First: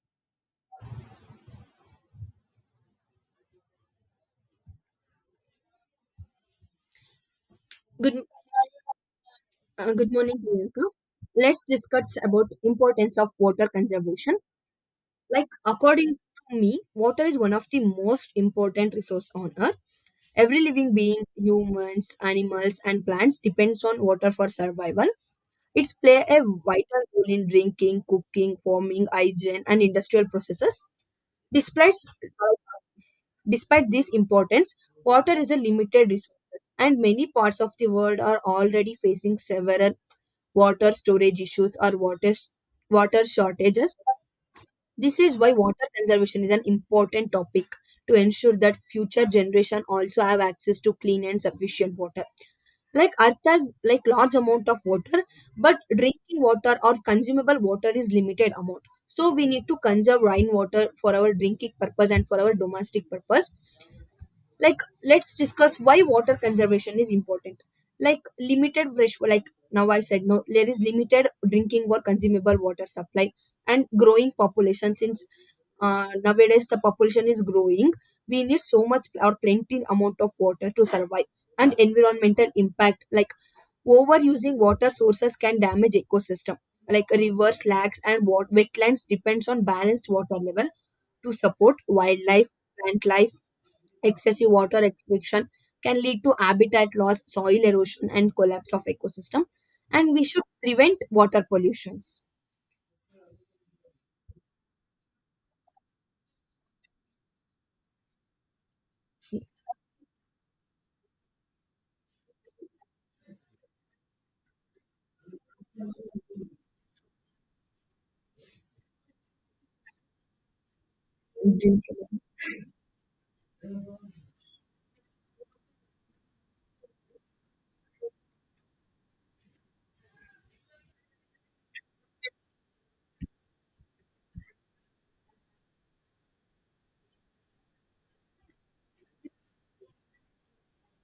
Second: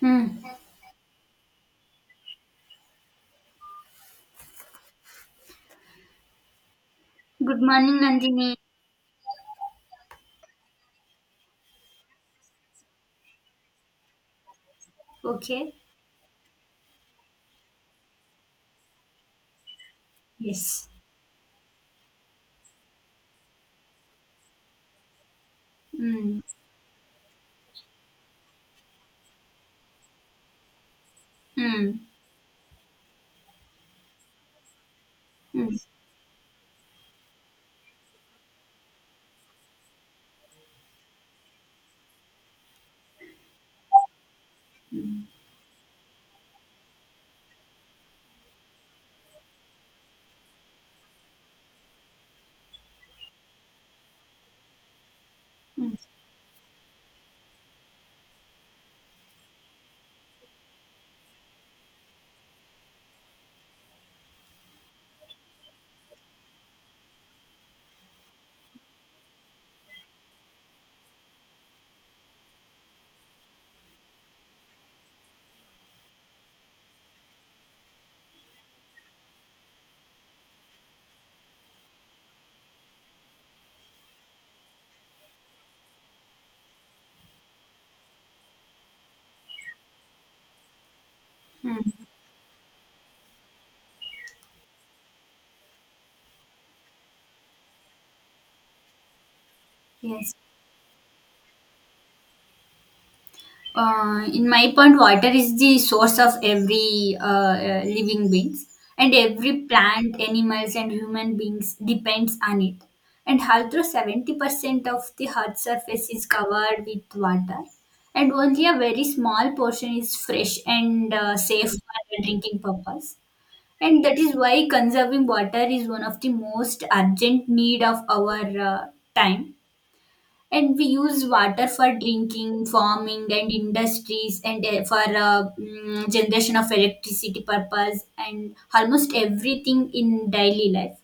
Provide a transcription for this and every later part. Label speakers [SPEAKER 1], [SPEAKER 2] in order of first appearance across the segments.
[SPEAKER 1] Hmm. Good morning,
[SPEAKER 2] Good,
[SPEAKER 1] Nandini.
[SPEAKER 2] good morning, Priyanka. Let's discuss about importance of water conservation. Like
[SPEAKER 1] Okay.
[SPEAKER 2] according to me, water is one of the most important resource on earth. Every
[SPEAKER 1] Yes.
[SPEAKER 2] living being, humans, animals, and plants depends on water for survival. It's play
[SPEAKER 1] Mm.
[SPEAKER 2] a vital role in drinking, cooking, farming, hygiene, and industrial processes. Despite
[SPEAKER 1] Mm.
[SPEAKER 2] despite this importance, water is a
[SPEAKER 1] Mm.
[SPEAKER 2] limited resource, and many parts of the world are already facing several water storage issues or water shortages. This
[SPEAKER 1] Mm.
[SPEAKER 2] is why water conservation is an important topic to ensure that future generation also have access to clean and sufficient water. Like Earth has like large amount of water, but
[SPEAKER 1] Mm.
[SPEAKER 2] drinking water or consumable water is limited amount. So we need to conserve rainwater for our drinking purpose and for our domestic purpose, like let's discuss why water conservation is important, like limited fresh, like now I said no, there is limited drinking or consumable water supply and growing population. Since nowadays the population is growing, we need so much or plenty amount of water to survive, and environmental impact, like overusing water sources can damage ecosystem like rivers, lakes, and wetlands depends on balanced water level to support
[SPEAKER 1] Mm.
[SPEAKER 2] wildlife, plant life. Excessive water restriction can lead to habitat loss, soil erosion, and collapse of ecosystem, and we
[SPEAKER 1] Yes.
[SPEAKER 2] should prevent water pollutions.
[SPEAKER 1] In my point, water is the source of every living beings, and every plant, animals, and human beings depends on it. And although 70% of the earth surface is covered with water, and only a very small portion is fresh and safe for drinking purpose. And that is why conserving water is one of the most urgent need of our time. And we use water for drinking, farming, and industries, and for generation of electricity purpose, and almost everything in daily life.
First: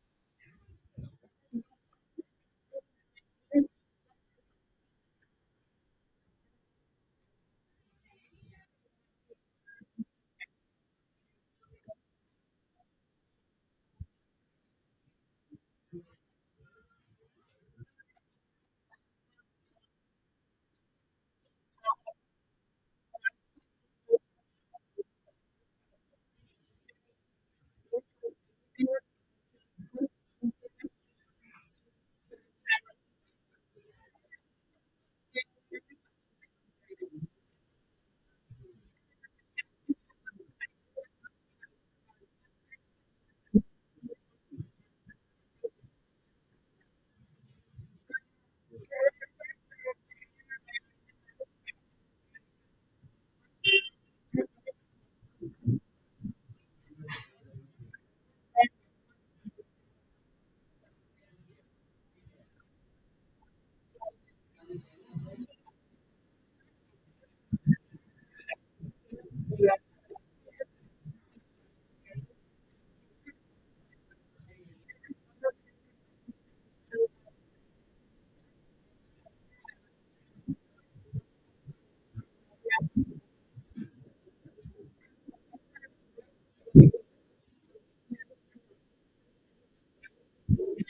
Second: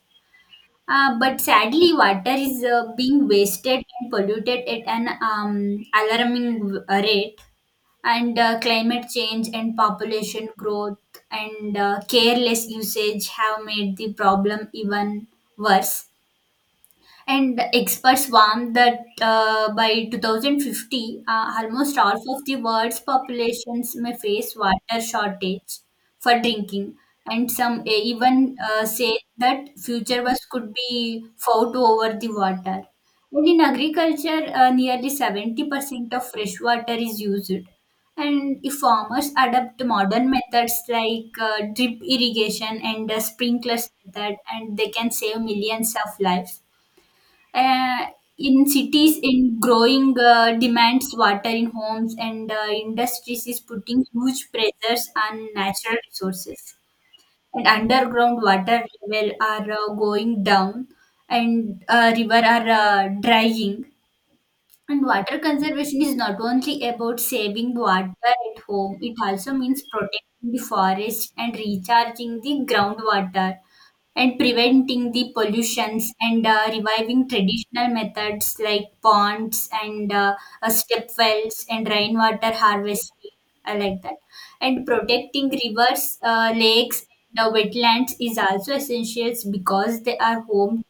[SPEAKER 1] But sadly, water is being wasted and polluted at an alarming rate. And climate change and population growth and careless usage have made the problem even worse. And experts warn that by 2050, almost half of the world's populations may face water shortage for drinking. And some even say that future was could be fought over the water. And in agriculture, nearly 70% of fresh water is used. And if farmers adopt modern methods like drip irrigation and sprinklers method, and they can save millions of lives uh, in cities in growing demands water in homes and industries is putting huge pressures on natural resources, and underground water level are going down, and river are drying. And water conservation is not only about saving water at home, it also means protecting the forest and recharging the groundwater and preventing the pollutions and reviving traditional methods like ponds and step wells and rainwater harvesting. I like that. And protecting rivers, lakes, and wetlands is also essential because they are home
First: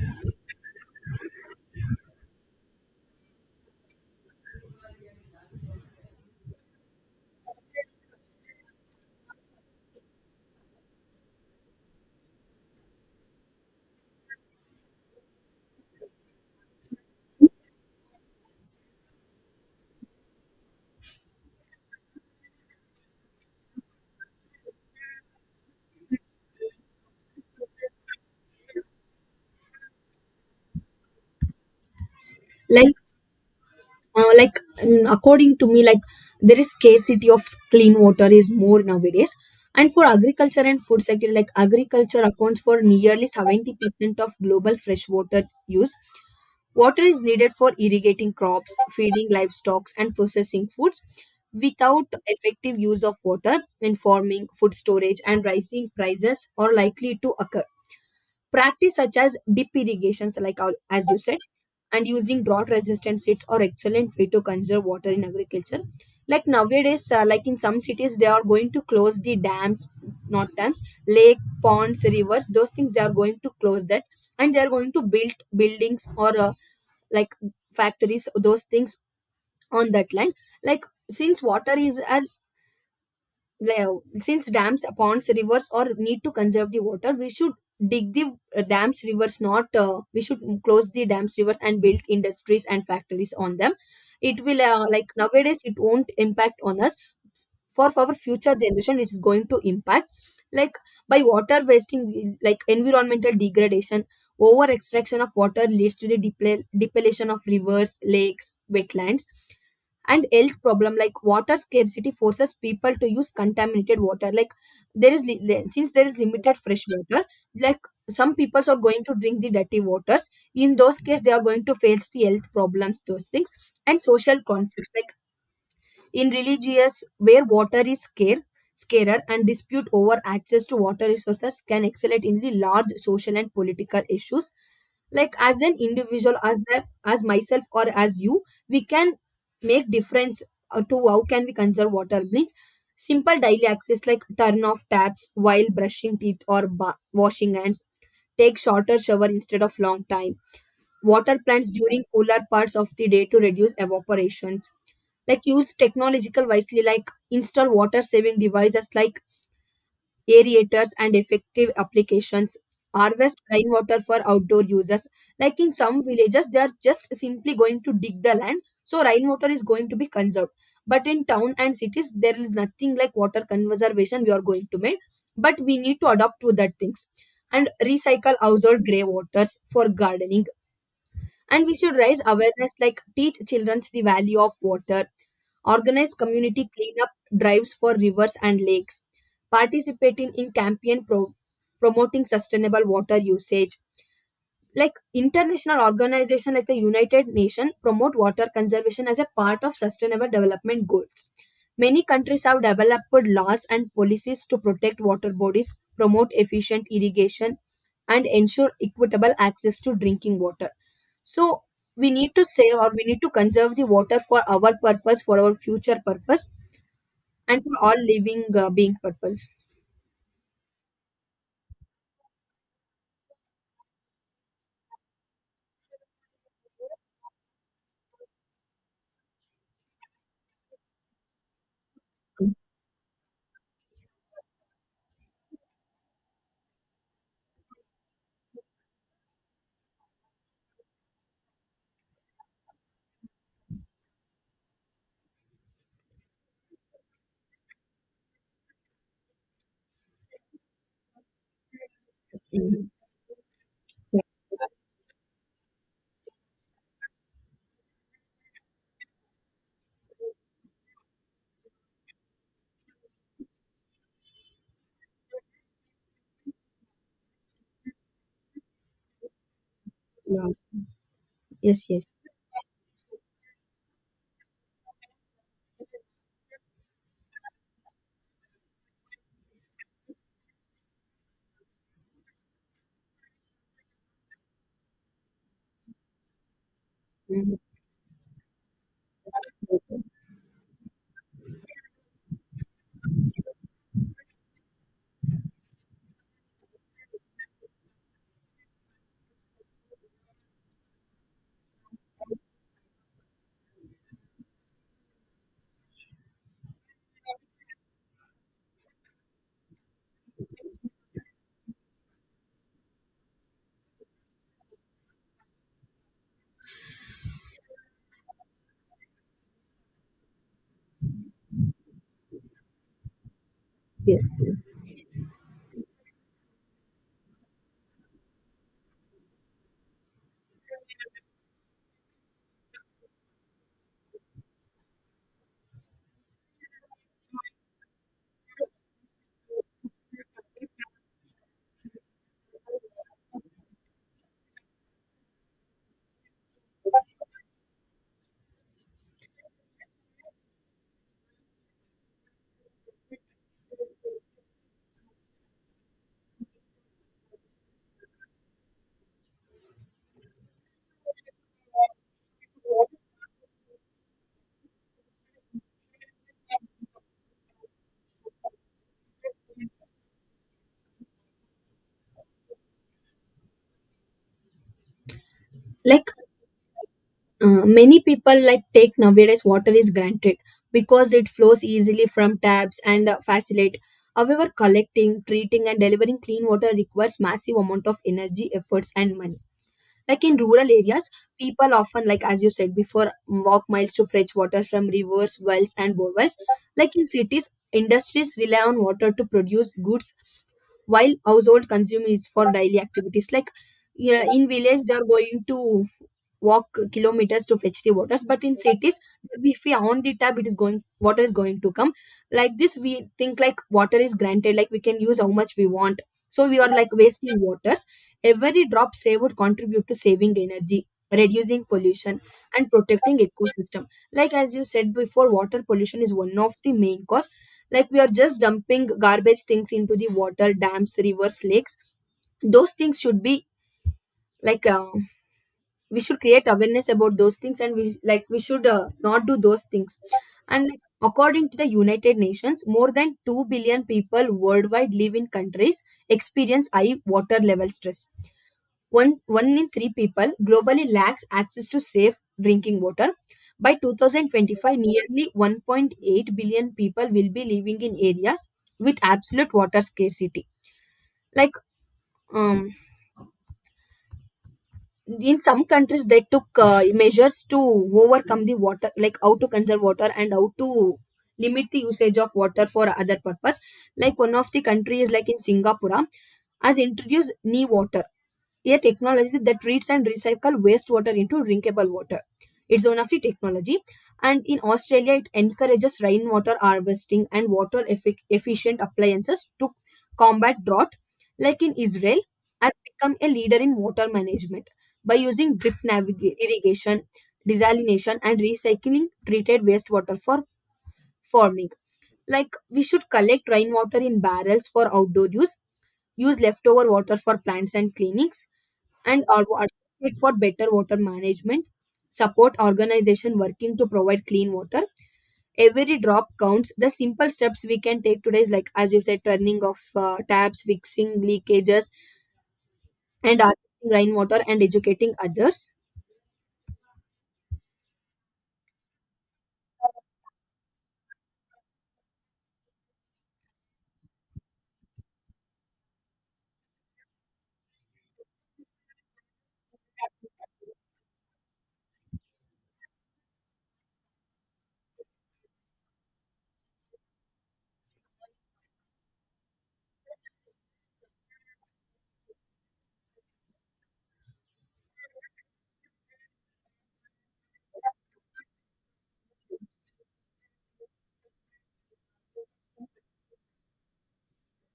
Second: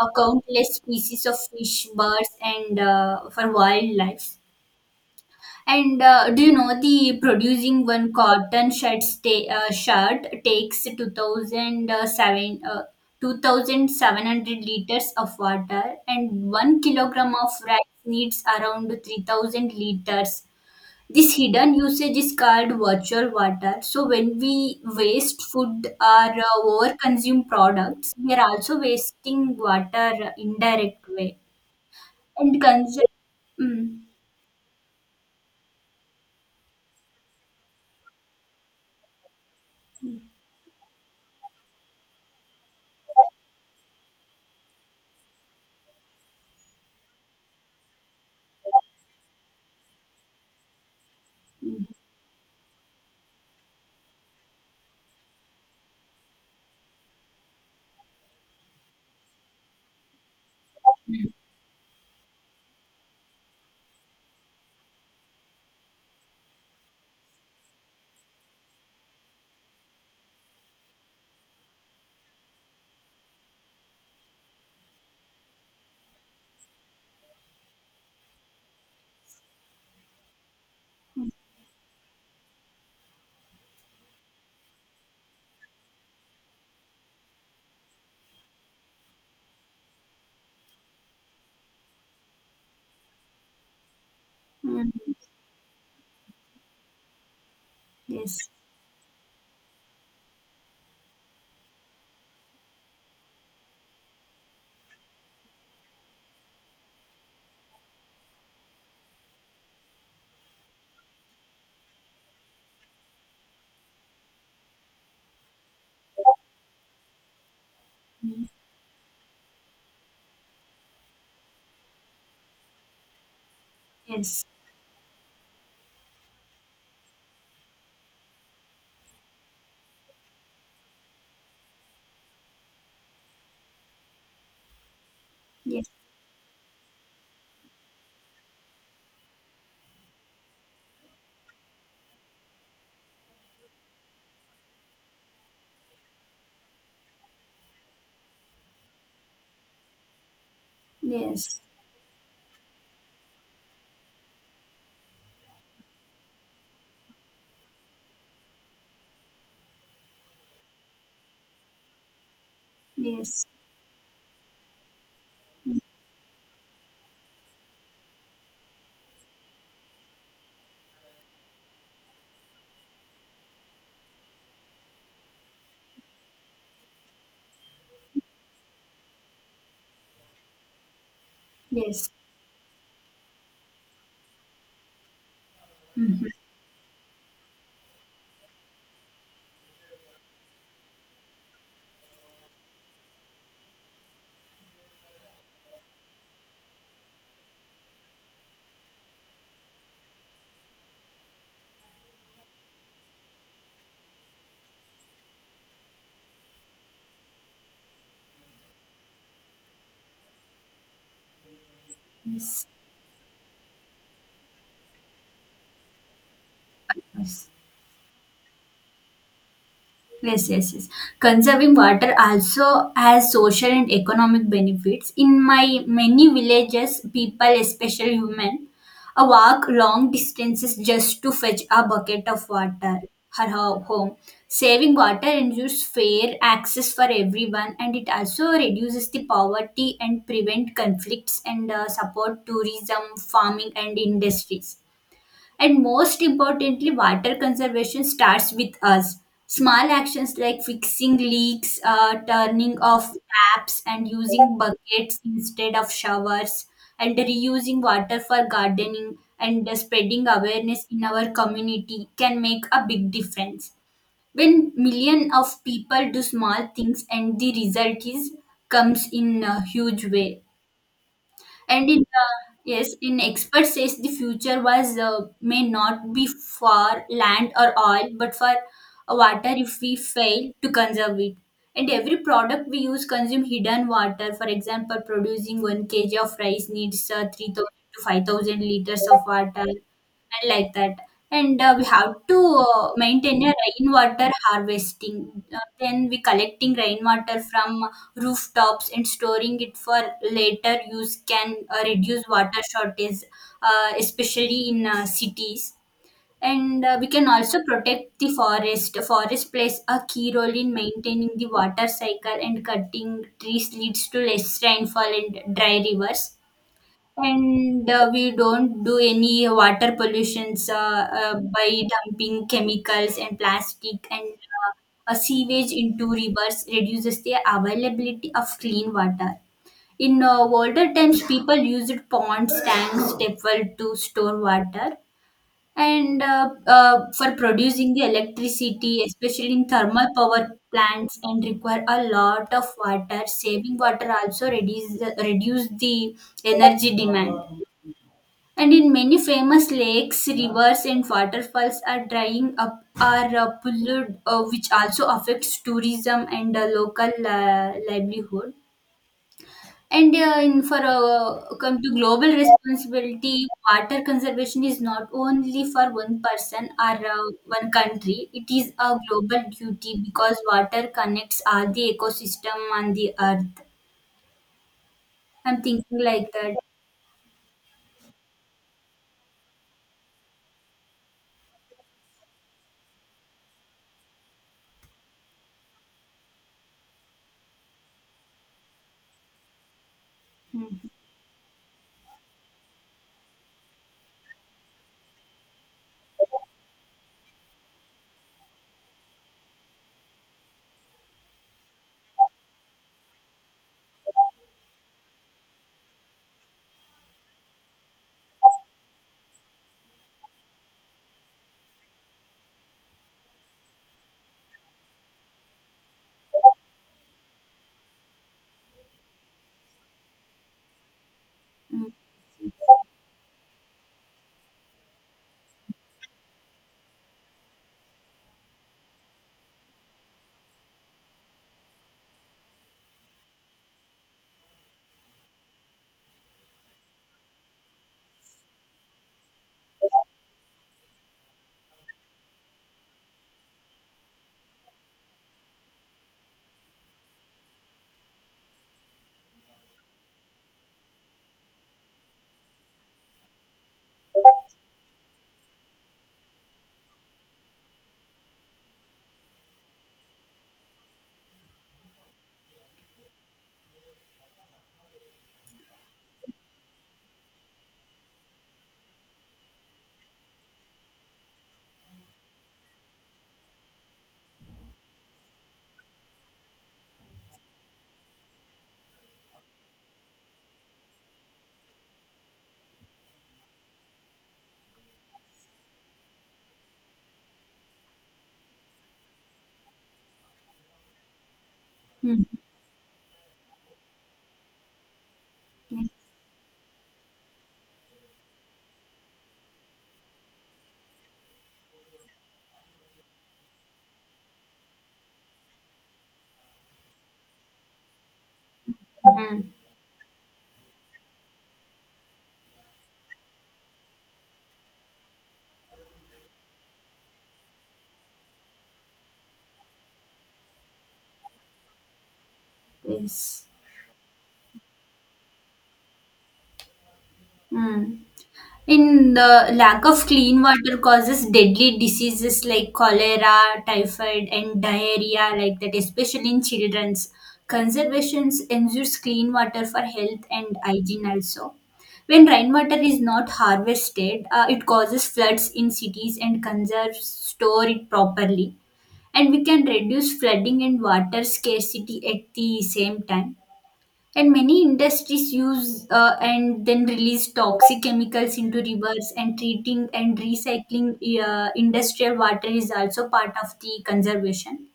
[SPEAKER 1] countless species of fish, birds, and for wildlife. And do you know the producing one cotton shirt, shirt takes 2,700 liters of water, and 1 kg of rice needs around 3,000 liters. This hidden usage is called virtual water. So when we waste food or over consume products, we are also wasting water indirect way. And
[SPEAKER 2] Like
[SPEAKER 1] consume. Mm.
[SPEAKER 2] uh, like according to me, like there is scarcity of clean water is more nowadays, and for agriculture and food sector, like agriculture accounts for nearly 70% of global fresh water use. Water is needed for irrigating crops, feeding livestock, and processing foods.
[SPEAKER 1] Mm.
[SPEAKER 2] Without effective use of water in farming, food storage and rising prices are likely to occur. Practice such as deep irrigations, like our- as you said, and using drought resistant seeds are excellent way to conserve water in agriculture. Like nowadays, like in some cities, they are going to close the dams, not dams, lake, ponds, rivers, those things they are going to close that, and they are going to build buildings or like factories, those things on that land. Like since water is a le- since dams, ponds, rivers, or need to conserve the water, we should dig the dams, rivers, not we should close the dams, rivers and build industries and factories on them. It will
[SPEAKER 1] Mm.
[SPEAKER 2] like nowadays it won't impact on us, for our
[SPEAKER 1] Yes.
[SPEAKER 2] future generation it's going to impact. Like by water wasting, like environmental degradation, over extraction of water leads to the depletion of rivers, lakes, wetlands, and health problem like water scarcity forces people to use contaminated water. Like there is since there is limited fresh water, like some
[SPEAKER 1] Mm.
[SPEAKER 2] peoples are going to drink the dirty waters, in those cases they are going to face the health problems, those things, and social
[SPEAKER 1] Yes.
[SPEAKER 2] conflicts. Like in religious where water is scarce, scarer, and dispute over access to water resources can escalate in the large social and political issues. Like as an
[SPEAKER 1] Yes.
[SPEAKER 2] individual, as a, as myself or as you, we can make difference, to how can we conserve water means simple daily access like turn off taps while brushing teeth or washing hands, take shorter shower instead of long time, water
[SPEAKER 1] Yes.
[SPEAKER 2] plants during cooler parts of the day to reduce evaporations. Like use technological wisely, like install water saving devices like aerators and effective applications, harvest
[SPEAKER 1] Yes.
[SPEAKER 2] rainwater for outdoor uses. Like in some villages they are just simply going to dig the land so rainwater is going to be conserved, but in town and cities there is nothing like water conservation we are going to make, but we need to adopt to that things, and recycle household grey waters for gardening. And we should
[SPEAKER 1] Yes.
[SPEAKER 2] raise awareness, like teach children the value of water, organize
[SPEAKER 1] Mhm.
[SPEAKER 2] community cleanup drives for rivers and lakes, participating in campaign promoting sustainable water usage. Like international organization like the United Nations promote water conservation as a part of sustainable development goals. Many countries have developed laws and policies to protect water bodies, promote efficient irrigation, and ensure equitable access to drinking water. So we need to
[SPEAKER 1] Yes.
[SPEAKER 2] save or we need to conserve the water for our purpose, for our future purpose,
[SPEAKER 1] Yes.
[SPEAKER 2] and for all living being purpose.
[SPEAKER 1] Yes, yes, yes. Conserving water also has social and economic benefits. In my many villages, people, especially women, walk long distances just to fetch a bucket of water her home. Saving water ensures fair access for everyone, and it also reduces the poverty and prevent conflicts and support tourism, farming, and industries. And most importantly, water conservation starts with us. Small actions like fixing leaks, turning
[SPEAKER 2] Mhm.
[SPEAKER 1] off taps, and using buckets instead of showers, and reusing water for gardening and spreading awareness in our community can make a big difference. When millions of people do small things, and the result is comes in a huge way.
[SPEAKER 2] Yes,
[SPEAKER 1] And in
[SPEAKER 2] yes, yes.
[SPEAKER 1] yes, in expert says the future was may not be for land or oil but for water if we fail to conserve it. And every product we use consume hidden water, for example, producing 1 kg of rice needs
[SPEAKER 2] Mhm.
[SPEAKER 1] 3,000 to 5,000 liters of water. I like that. And we have to maintain a rainwater harvesting. Then we collecting rainwater from rooftops and storing it for later use can reduce water shortage, especially in cities. And we can also protect the forest. Forest plays a key role in maintaining the water cycle, and cutting trees leads to less rainfall and dry rivers. And we don't do any water pollutions by dumping chemicals and plastic and
[SPEAKER 2] Yes, yes.
[SPEAKER 1] sewage into rivers reduces the availability of clean water. In older times, people used ponds, tanks, stepwell to store water. And for producing the electricity, especially in thermal power plants, and require a lot of water. Saving water also reduce the energy demand. And in many famous lakes, rivers, and waterfalls are drying up or polluted, which also affects tourism and local livelihood. And in for come to global responsibility, water conservation is not only for one person or one country. It is a global duty because water connects all the ecosystem on the earth. I'm thinking
[SPEAKER 2] Like
[SPEAKER 1] like that.
[SPEAKER 2] many people like take nowadays water is granted because it flows easily from taps and facilitate, however collecting, treating, and delivering clean water requires massive amount of energy, efforts, and money. Like in rural
[SPEAKER 1] Mm,
[SPEAKER 2] areas, people often, like as you said before, walk miles to fetch water from rivers, wells, and borewells. Like in cities, industries rely on water to produce goods, while household consume is for daily activities. Like yeah, in village, they are going to walk kilometers to fetch the waters, but in cities if we on the tap it is going, water is going to come. Like this we think like water is granted, like we can use how much we want, so we are like wasting waters. Every drop saved would contribute to saving energy, reducing
[SPEAKER 1] mm,
[SPEAKER 2] pollution, and protecting ecosystem. Like as you said before, water pollution is one of the main cause. Like we are just dumping garbage things into the water, dams, rivers, lakes. Those things should be like uh, we should create awareness about those things, and we like we should not do those things. And like, according to the United Nations, more than 2 billion people worldwide live in countries experience high water level stress. One in three people globally lacks access to safe drinking water. By 2025, nearly 1.8 billion people will be living in areas with absolute water scarcity. Like, um, in some countries, they took measures to overcome the water, like how to conserve water and how to limit the usage of water for other purpose. Like one of the countries, like in Singapore, has introduced new water a technology that treats and recycles wastewater into drinkable water. It's one of the technology, and in Australia, it encourages rainwater harvesting and water efficient appliances to combat drought. Like in Israel,
[SPEAKER 1] mm,
[SPEAKER 2] has become a leader in water management by using drip
[SPEAKER 1] mm,
[SPEAKER 2] irrigation, desalination, and recycling treated wastewater for farming. Like we should collect rainwater in barrels for outdoor use, use leftover water for plants and clinics, and
[SPEAKER 1] mm,
[SPEAKER 2] or advocate for better water management. Support organization working to provide clean water. Every drop counts. The simple steps we can take today is like, as you said, turning off taps, fixing leakages, and
[SPEAKER 1] yes.
[SPEAKER 2] harvesting rainwater and educating others.
[SPEAKER 1] Mm. In the lack of clean water causes deadly diseases like cholera, typhoid, and diarrhea, like that, especially in children's. Conservation ensures clean water for health and hygiene also. When rainwater is not harvested, it causes floods in cities and conserves store it properly. And we can reduce flooding and water scarcity at the same time. And many industries use and then release toxic chemicals into rivers, and treating and recycling industrial water is also part of the conservation.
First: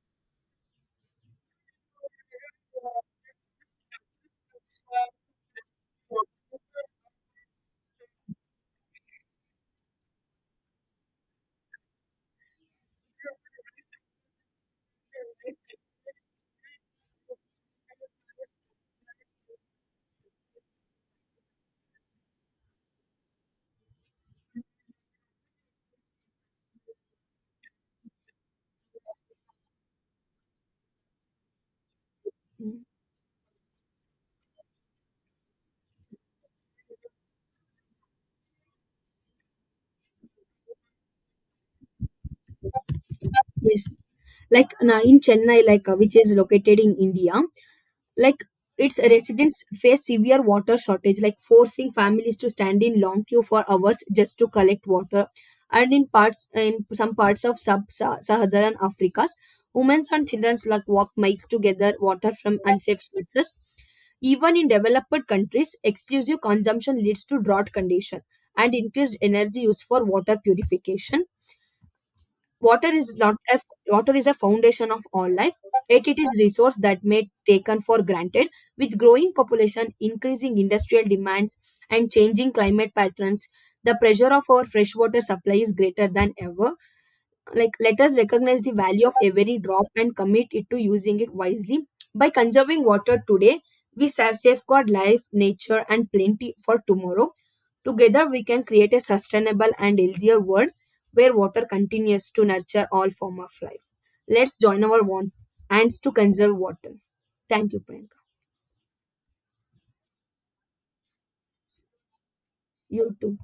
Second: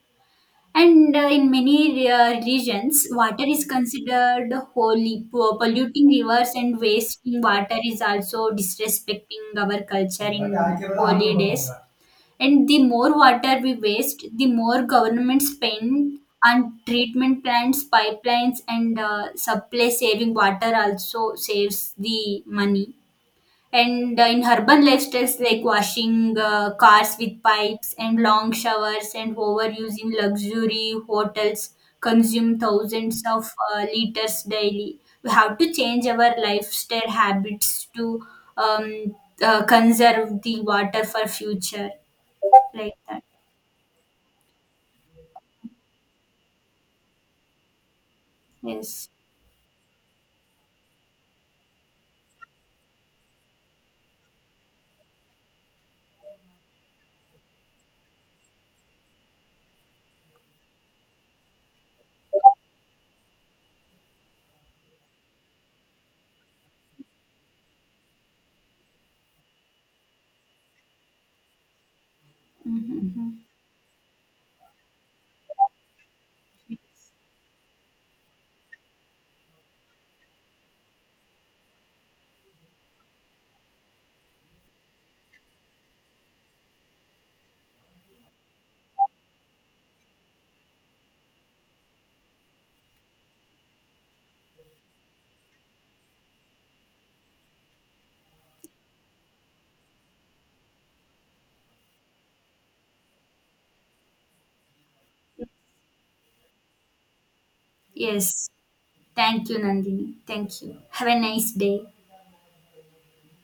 [SPEAKER 1] And in many regions, water is considered holy. Polluting rivers and wasting water is also disrespecting our culture in holy days. And the more water we waste, the more government spend on treatment plants, pipelines, and supply. Saving water also saves the money. And in urban lifestyles like washing cars with pipes and long showers and overuse in luxury hotels consume
[SPEAKER 2] Mm.
[SPEAKER 1] thousands of liters daily. We have to change our lifestyle habits to um, conserve the water for future like that.
[SPEAKER 2] Yes, like na in Chennai, like which is located in India, like its
[SPEAKER 1] Yes.
[SPEAKER 2] residents face severe water shortage, like forcing families to stand in long queue for hours just to collect water, and in parts, in some parts of sub-Saharan Africa's, women and children like walk miles to gather water from unsafe sources. Even in developed countries exclusive consumption leads to drought condition and increased energy use for water purification. Water is
[SPEAKER 1] Mhm.
[SPEAKER 2] not a water is a foundation of all life, yet it is resource that may taken for granted. With growing population, increasing industrial demands, and changing climate patterns, the pressure of our freshwater supply is greater than ever. Like let us recognize the value of every drop and commit it to using it wisely. By conserving water today, we save, safeguard life, nature, and plenty for tomorrow. Together, we can create a sustainable and healthier world where water continues to nurture all form of life. Let's join our one hands to conserve water. Thank you, Priyanka.
[SPEAKER 1] Yes. Thank you, Nandini. Thank you. Have a nice day.
[SPEAKER 2] You too.